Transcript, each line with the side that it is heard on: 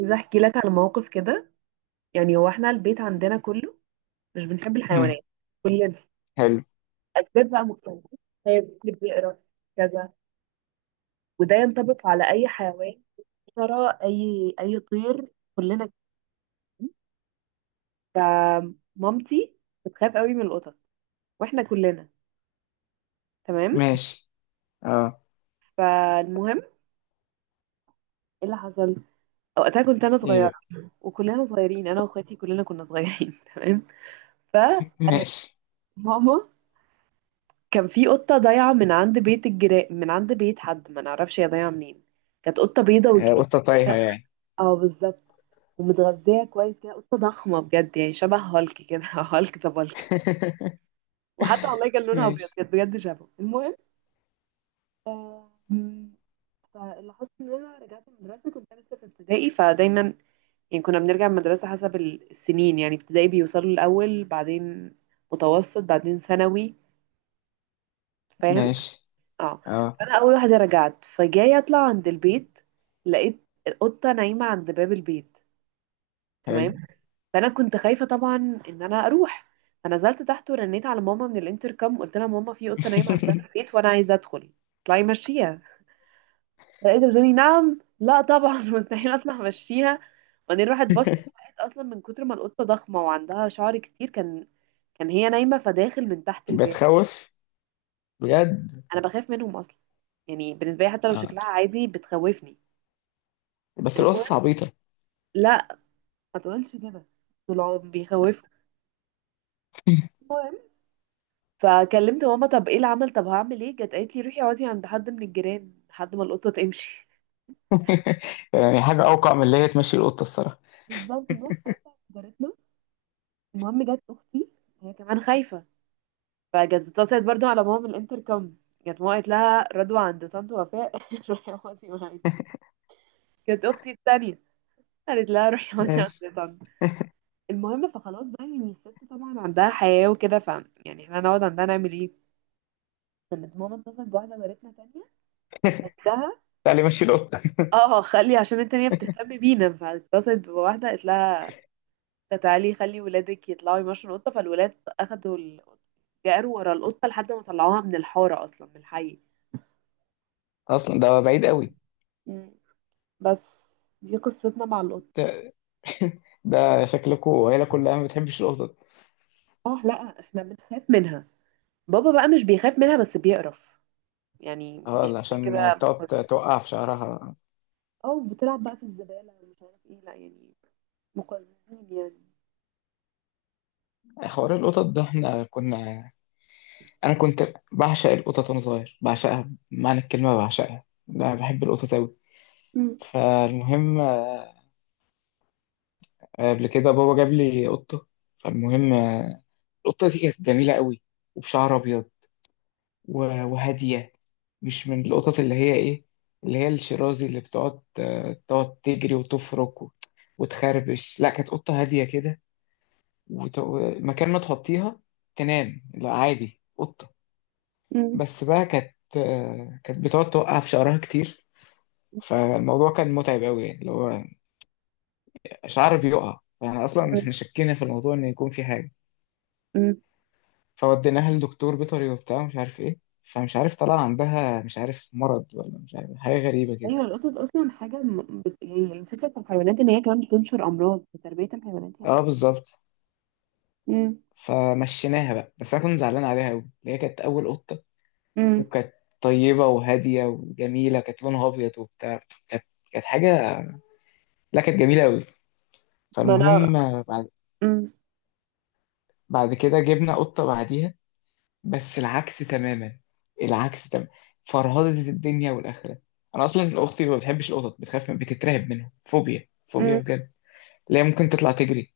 right: عايزة احكي لك على موقف كده. يعني هو احنا البيت عندنا كله مش بنحب
left: مم.
right: الحيوانات. كل
left: حلو.
right: اسباب بقى مختلفة، هي اللي بيقرا كذا، وده ينطبق على اي حيوان، ترى اي طير، كلنا كده. فمامتي بتخاف قوي من القطط، واحنا كلنا. تمام.
left: ماشي. اه.
right: فالمهم ايه اللي حصل؟ وقتها كنت انا
left: ايه
right: صغيرة،
left: بقى؟
right: وكلنا صغيرين، انا واخواتي كلنا كنا صغيرين. تمام.
left: ماشي.
right: فماما، كان في قطة ضايعة من عند بيت الجيران، من عند بيت حد ما نعرفش هي ضايعة منين. كانت قطة بيضة وكبيرة.
left: قطة طايحة يعني.
right: اه بالظبط. ومتغذية كويس كده، قطة ضخمة بجد، يعني شبه هالك كده. هالك ذا بالك. وحتى والله كان لونها ابيض،
left: ماشي
right: كانت بجد شبهه. المهم. آم، فاللي حصل ان انا رجعت المدرسة، كنت أنا لسه في ابتدائي، فدايما يعني كنا بنرجع من المدرسة حسب السنين، يعني ابتدائي بيوصلوا الأول، بعدين متوسط، بعدين ثانوي. فاهم؟
left: ماشي.
right: اه.
left: اه.
right: فانا اول واحده رجعت، فجاي اطلع عند البيت، لقيت القطه نايمه عند باب البيت.
left: حلو.
right: تمام. فانا كنت خايفه طبعا ان انا اروح، فنزلت تحت ورنيت على ماما من الانتركم. قلت لها ماما في قطه نايمه عند باب البيت وانا عايزه ادخل. اطلعي مشيها. لقيتها بتقولي نعم، لا طبعا. مستحيل اطلع مشيها. وبعدين راحت بصت، لقيت اصلا من كتر ما القطه ضخمه وعندها شعر كتير، كان هي نايمه فداخل من تحت الباب.
left: بتخوف بجد.
right: انا بخاف منهم اصلا، يعني بالنسبه لي حتى لو
left: اه،
right: شكلها عادي بتخوفني.
left: بس القطط عبيطة.
right: لا ما تقولش كده، دول عم بيخوفوا. المهم، فكلمت ماما. طب ايه العمل؟ طب هعمل ايه؟ جت قالت لي روحي اقعدي عند حد من الجيران لحد ما القطه تمشي.
left: يعني حاجة أوقع من اللي هي تمشي القطة الصراحة.
right: بالظبط، نروح ساعتها عند جارتنا. المهم جت اختي، هي كمان خايفه، فجت اتصلت برضو على ماما من الانتركم. جت ماما قالت لها رضوى عند طنط وفاء. روحي اقعدي معايا. جت اختي التانية، قالت لها روحي اقعدي
left: ماشي.
right: عند طنط. المهم فخلاص بقى، يعني الست طبعا عندها حياه وكده. يعني احنا هنقعد عندها نعمل ايه؟ كانت ماما اتصلت بواحده جارتنا تانية، نفسها.
left: تعالي مشي القطة.
right: اه، خلي عشان التانية بتهتم بينا، فاتصلت بواحدة قالت لها تعالي خلي ولادك يطلعوا يمشوا القطة. فالولاد أخدوا القطة، جاروا ورا القطة لحد ما طلعوها من الحارة، أصلا من الحي.
left: أصلا ده بعيد قوي.
right: مم. بس دي قصتنا مع القطة.
left: ده, ده، شكلكوا عيلة كلها ما بتحبش القطط.
right: اه لا احنا بنخاف منها. بابا بقى مش بيخاف منها بس بيقرف، يعني
left: اه،
right: بيحسها
left: عشان
right: كده بس.
left: بتقعد توقع في شعرها.
right: اه، بتلعب بقى في الزبالة، مش عارف ايه، لا يعني مقززين يعني.
left: حوار القطط ده احنا كنا، انا كنت بعشق القطط وانا صغير، بعشقها بمعنى الكلمه، بعشقها، لا بحب القطط قوي.
right: مم.
left: فالمهم قبل كده بابا جاب لي قطه. فالمهم القطه دي كانت جميله قوي وبشعر ابيض وهاديه، مش من القطط اللي هي ايه، اللي هي الشرازي اللي بتقعد تقعد تجري وتفرك وتخربش. لا كانت قطه هاديه كده. ومكان ما تحطيها تنام. لا عادي قطه.
right: مم.
left: بس بقى كانت بتقعد توقع في شعرها كتير. فالموضوع كان متعب قوي، اللي هو شعر بيقع. فاحنا اصلا احنا شكينا في الموضوع ان يكون في حاجه.
right: مم.
left: فوديناها لدكتور بيطري وبتاع، مش عارف ايه. فمش عارف، طلع عندها مش عارف مرض، ولا مش عارف حاجه غريبه
right: ايوه،
left: كده.
right: القطط اصلا حاجه يعني الفكره في الحيوانات ان هي كمان بتنشر امراض في تربيه الحيوانات يعني.
left: اه بالظبط.
right: امم.
left: فمشيناها بقى. بس انا كنت زعلان عليها قوي، اللي هي كانت اول قطه
right: امم.
left: وكانت طيبه وهاديه وجميله، كانت لونها ابيض وبتاع. كانت كانت حاجه، لا كانت جميله قوي.
right: ما انا.
left: فالمهم
right: امم.
left: بعد كده جبنا قطه بعديها. بس العكس تماما. العكس تماما. فرهدة الدنيا والآخرة. أنا أصلا أختي ما بتحبش القطط، بتخاف، بتترعب منهم، فوبيا فوبيا
right: امم.
left: بجد. لا هي ممكن تطلع تجري،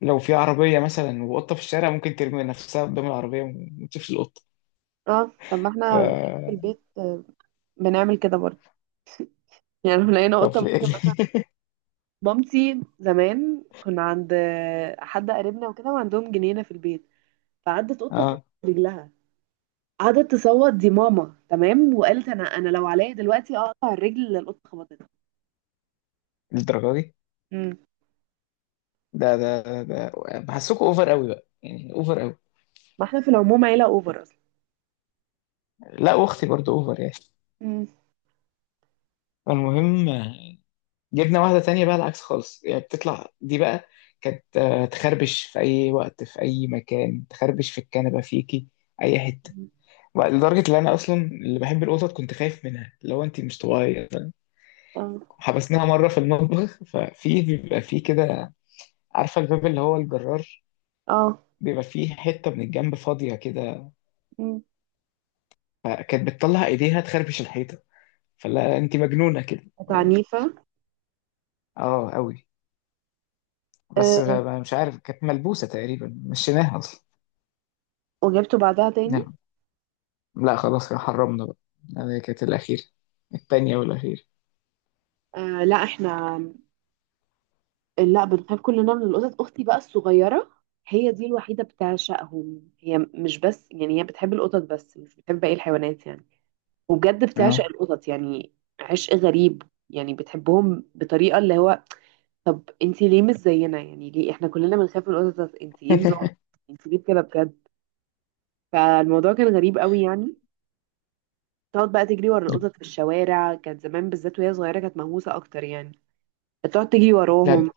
left: لو في عربية مثلا وقطة في الشارع ممكن ترمي نفسها قدام العربية وما تشوفش القطة.
right: اه طب ما
left: ف
right: احنا في البيت، بنعمل كده برضه. يعني لو لقينا
left: طب
right: قطه ممكن
left: ليه؟
right: مثلا، مامتي زمان كنا عند حد قريبنا وكده، وعندهم جنينه في البيت، فعدت قطه خبطت
left: اه،
right: رجلها. قعدت تصوت، دي ماما تمام، وقالت انا لو عليا دلوقتي اقطع الرجل اللي القطه خبطتها.
left: للدرجة دي؟
right: امم.
left: ده. بحسكوا اوفر قوي بقى، يعني اوفر قوي.
right: ما احنا في العموم عيله اوفر اصلا.
left: لا واختي برضو اوفر يعني.
right: امم.
left: فالمهم جبنا واحدة تانية بقى، العكس خالص. يعني بتطلع دي بقى، كانت تخربش في أي وقت، في أي مكان، تخربش في الكنبة، فيكي، أي حتة. بقى لدرجة إن أنا أصلا اللي بحب القطط كنت خايف منها. لو أنت مش طبيعية، فاهم؟
right: اه.
left: حبسناها مرة في المطبخ. ففي بيبقى فيه كده، عارفة الباب اللي هو الجرار،
right: اه.
left: بيبقى فيه حتة من الجنب فاضية كده.
right: مم.
left: فكانت بتطلع إيديها تخربش الحيطة. فلا أنت مجنونة كده.
right: كانت
left: اه.
right: عنيفة.
left: أوي. بس.
right: آه.
left: مش عارف، كانت ملبوسة تقريبا، مشيناها أصلا.
right: وجبته بعدها تاني.
left: نعم. لا خلاص، يا حرمنا بقى. هذه كانت الأخيرة. التانية والأخيرة.
right: آه لا احنا، لا بنخاف كلنا من القطط. اختي بقى الصغيرة، هي دي الوحيدة بتعشقهم. هي مش بس يعني هي بتحب القطط بس مش بتحب باقي الحيوانات يعني، وبجد بتعشق
left: اه،
right: القطط يعني، عشق غريب، يعني بتحبهم بطريقة اللي هو، طب انتي ليه مش زينا؟ يعني ليه احنا كلنا بنخاف من القطط انتي ايه نظام؟ انتي ليه كده بجد؟ فالموضوع كان غريب قوي يعني. تقعد بقى تجري ورا القطط في الشوارع، كانت زمان بالذات وهي صغيرة كانت مهووسة أكتر يعني، تقعد تجري
left: لا
right: وراهم.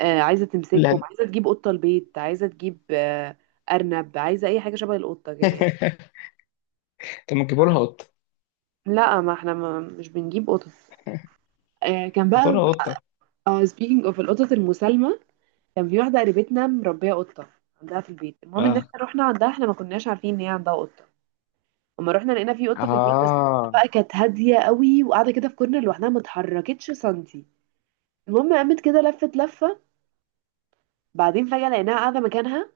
right: آه، عايزة تمسكهم،
left: لا.
right: عايزة تجيب قطة البيت، عايزة تجيب أرنب، عايزة أي حاجة شبه القطة كده يعني.
left: طب ما تجيبوا لها قطة؟
right: لا ما احنا ما مش بنجيب قطط. آه كان
left: هاتوا
right: بقى،
left: لها قطة.
right: آه speaking of القطط المسالمة، كان في واحدة قريبتنا مربية قطة عندها في البيت. المهم ان احنا
left: اه
right: رحنا عندها، احنا ما كناش عارفين ان هي عندها قطة. اما رحنا لقينا في قطة في البيت، بس القطة
left: اه،
right: بقى كانت هادية قوي وقاعدة كده في كورنر لوحدها، ما اتحركتش سنتي. المهم قامت كده لفت لفة، بعدين فجأة لقيناها قاعدة مكانها،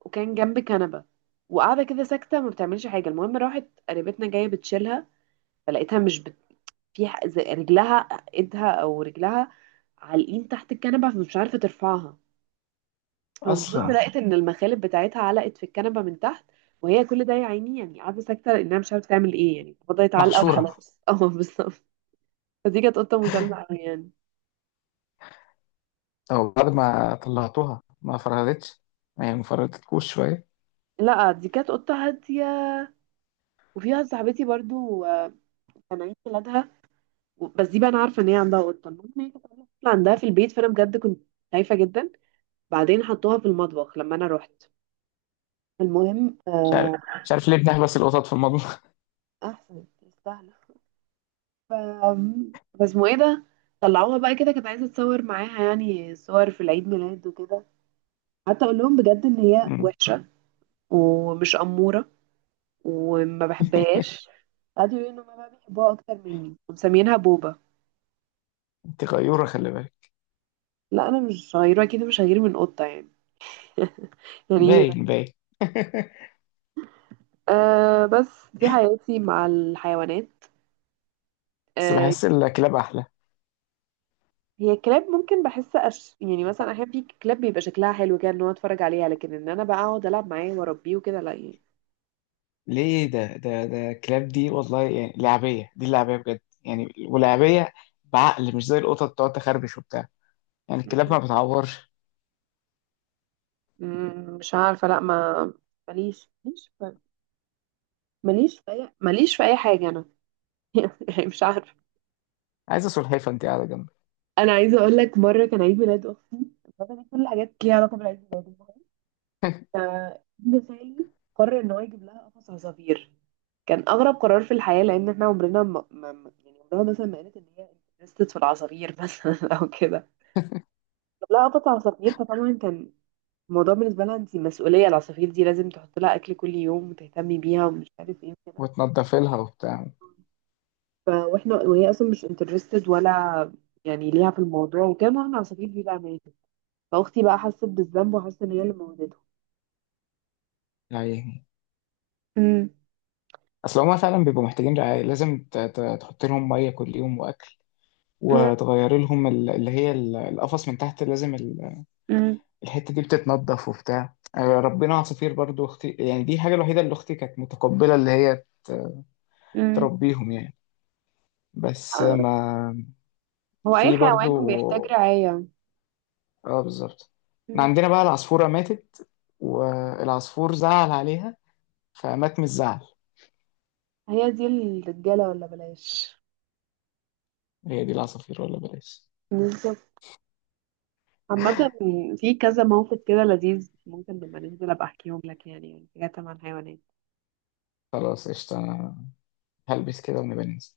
right: وكان جنب كنبة، وقاعدة كده ساكتة ما بتعملش حاجة. المهم راحت قريبتنا جاية بتشيلها، فلقيتها مش في زي رجلها، ايدها او رجلها، عالقين تحت الكنبة، فمش عارفة ترفعها. فبتبص
left: أصلا
right: لقيت ان المخالب بتاعتها علقت في الكنبة من تحت، وهي كل ده يا عيني يعني قاعدة ساكتة لانها مش عارفة تعمل ايه، يعني فضلت علقة
left: محشورة.
right: وخلاص. اه بالظبط. فدي كانت قطة مسالمة أوي يعني.
left: أو بعد ما طلعتوها ما فرهدتش؟ ما هي ما فرهدتكوش شوية.
right: لا دي كانت قطة هادية. وفيها صاحبتي برضو، كان عيد ميلادها، بس دي بقى انا عارفه ان هي عندها قطه، المهم ان هي كانت عاملة قفل عندها في البيت، فانا بجد كنت خايفه جدا. بعدين حطوها في المطبخ لما انا رحت. المهم
left: مش عارف مش عارف ليه بنحبس القطط في المطبخ.
right: احسن تستاهل. ف بس اسمه ايه ده، طلعوها بقى كده، كانت عايزه اتصور معاها يعني صور في العيد ميلاد وكده، حتى اقول لهم بجد ان هي
left: أمم،
right: وحشه ومش اموره وما بحبهاش، قعدوا يقولوا ان هما بقى بيحبوها اكتر مني ومسمينها بوبا.
left: أنت غيورة، خلي بالك.
right: لا انا مش صغيره، اكيد مش هغير من قطه يعني. يعني،
left: باين باين.
right: أه بس دي حياتي مع الحيوانات.
left: بس
right: أه،
left: بحس الكلاب أحلى.
right: هي الكلاب ممكن بحس يعني مثلا احيانا في كلاب بيبقى شكلها حلو كده ان هو اتفرج عليها، لكن ان انا بقى اقعد العب معاه واربيه وكده، لا يعني.
left: ليه؟ ده الكلاب دي والله، يعني لعبية، دي اللعبية بجد يعني، ولعبية بعقل، مش زي القطط بتقعد تخربش وبتاع. يعني الكلاب ما
right: مم.
left: بتعورش.
right: مم، مش عارفه، لا ما ماليش ماليش في ماليش في اي حاجه انا. يعني مش عارفه.
left: عايزة سلحفاة انت قاعدة جنبك.
right: انا عايزه اقول لك مره كان عيد ميلاد اختي. بابا ليه كل الحاجات ليها علاقه بالعيد ميلاد؟ ابن خالي قرر ان هو يجيب لها قفص عصافير. كان اغرب قرار في الحياه، لان احنا عمرنا يعني عمرنا مثلا ما قالت ان هي انترستد في العصافير، مثلا او كده. جاب لها قفص عصافير، فطبعا كان الموضوع بالنسبه لها انت مسؤوليه العصافير دي لازم تحط لها اكل كل يوم وتهتمي بيها ومش عارف ايه وكده.
left: وتنضف لها وبتاع
right: واحنا وهي اصلا مش انترستد ولا يعني ليها في الموضوع، وكان معاها العصافير دي، بقى ماتت. فاختي بقى حست بالذنب وحست ان هي اللي موتته.
left: يعني.
right: امم.
left: اصل هما فعلا بيبقوا محتاجين رعاية. لازم تحط لهم مية كل يوم واكل، وتغير لهم اللي هي القفص من تحت، لازم
right: امم.
left: الحتة دي بتتنضف وبتاع. ربنا عصافير برضو اختي، يعني دي حاجة الوحيدة اللي اختي كانت متقبلة اللي هي
right: امم.
left: تربيهم يعني. بس ما
right: هو اي
left: في
right: حيوان
left: برضو.
right: بيحتاج رعاية.
left: اه بالظبط. احنا
right: مم.
left: عندنا بقى العصفورة ماتت، والعصفور زعل عليها فمات من الزعل.
right: هي دي الرجالة ولا بلاش.
left: هي دي العصافير ولا بلاش.
right: بالظبط. عامة، في كذا موقف كده لذيذ ممكن لما ننزل ابقى احكيهم لك، يعني حاجات عن حيوانات.
left: خلاص قشطة، أنا هلبس كده ونبقى ننزل.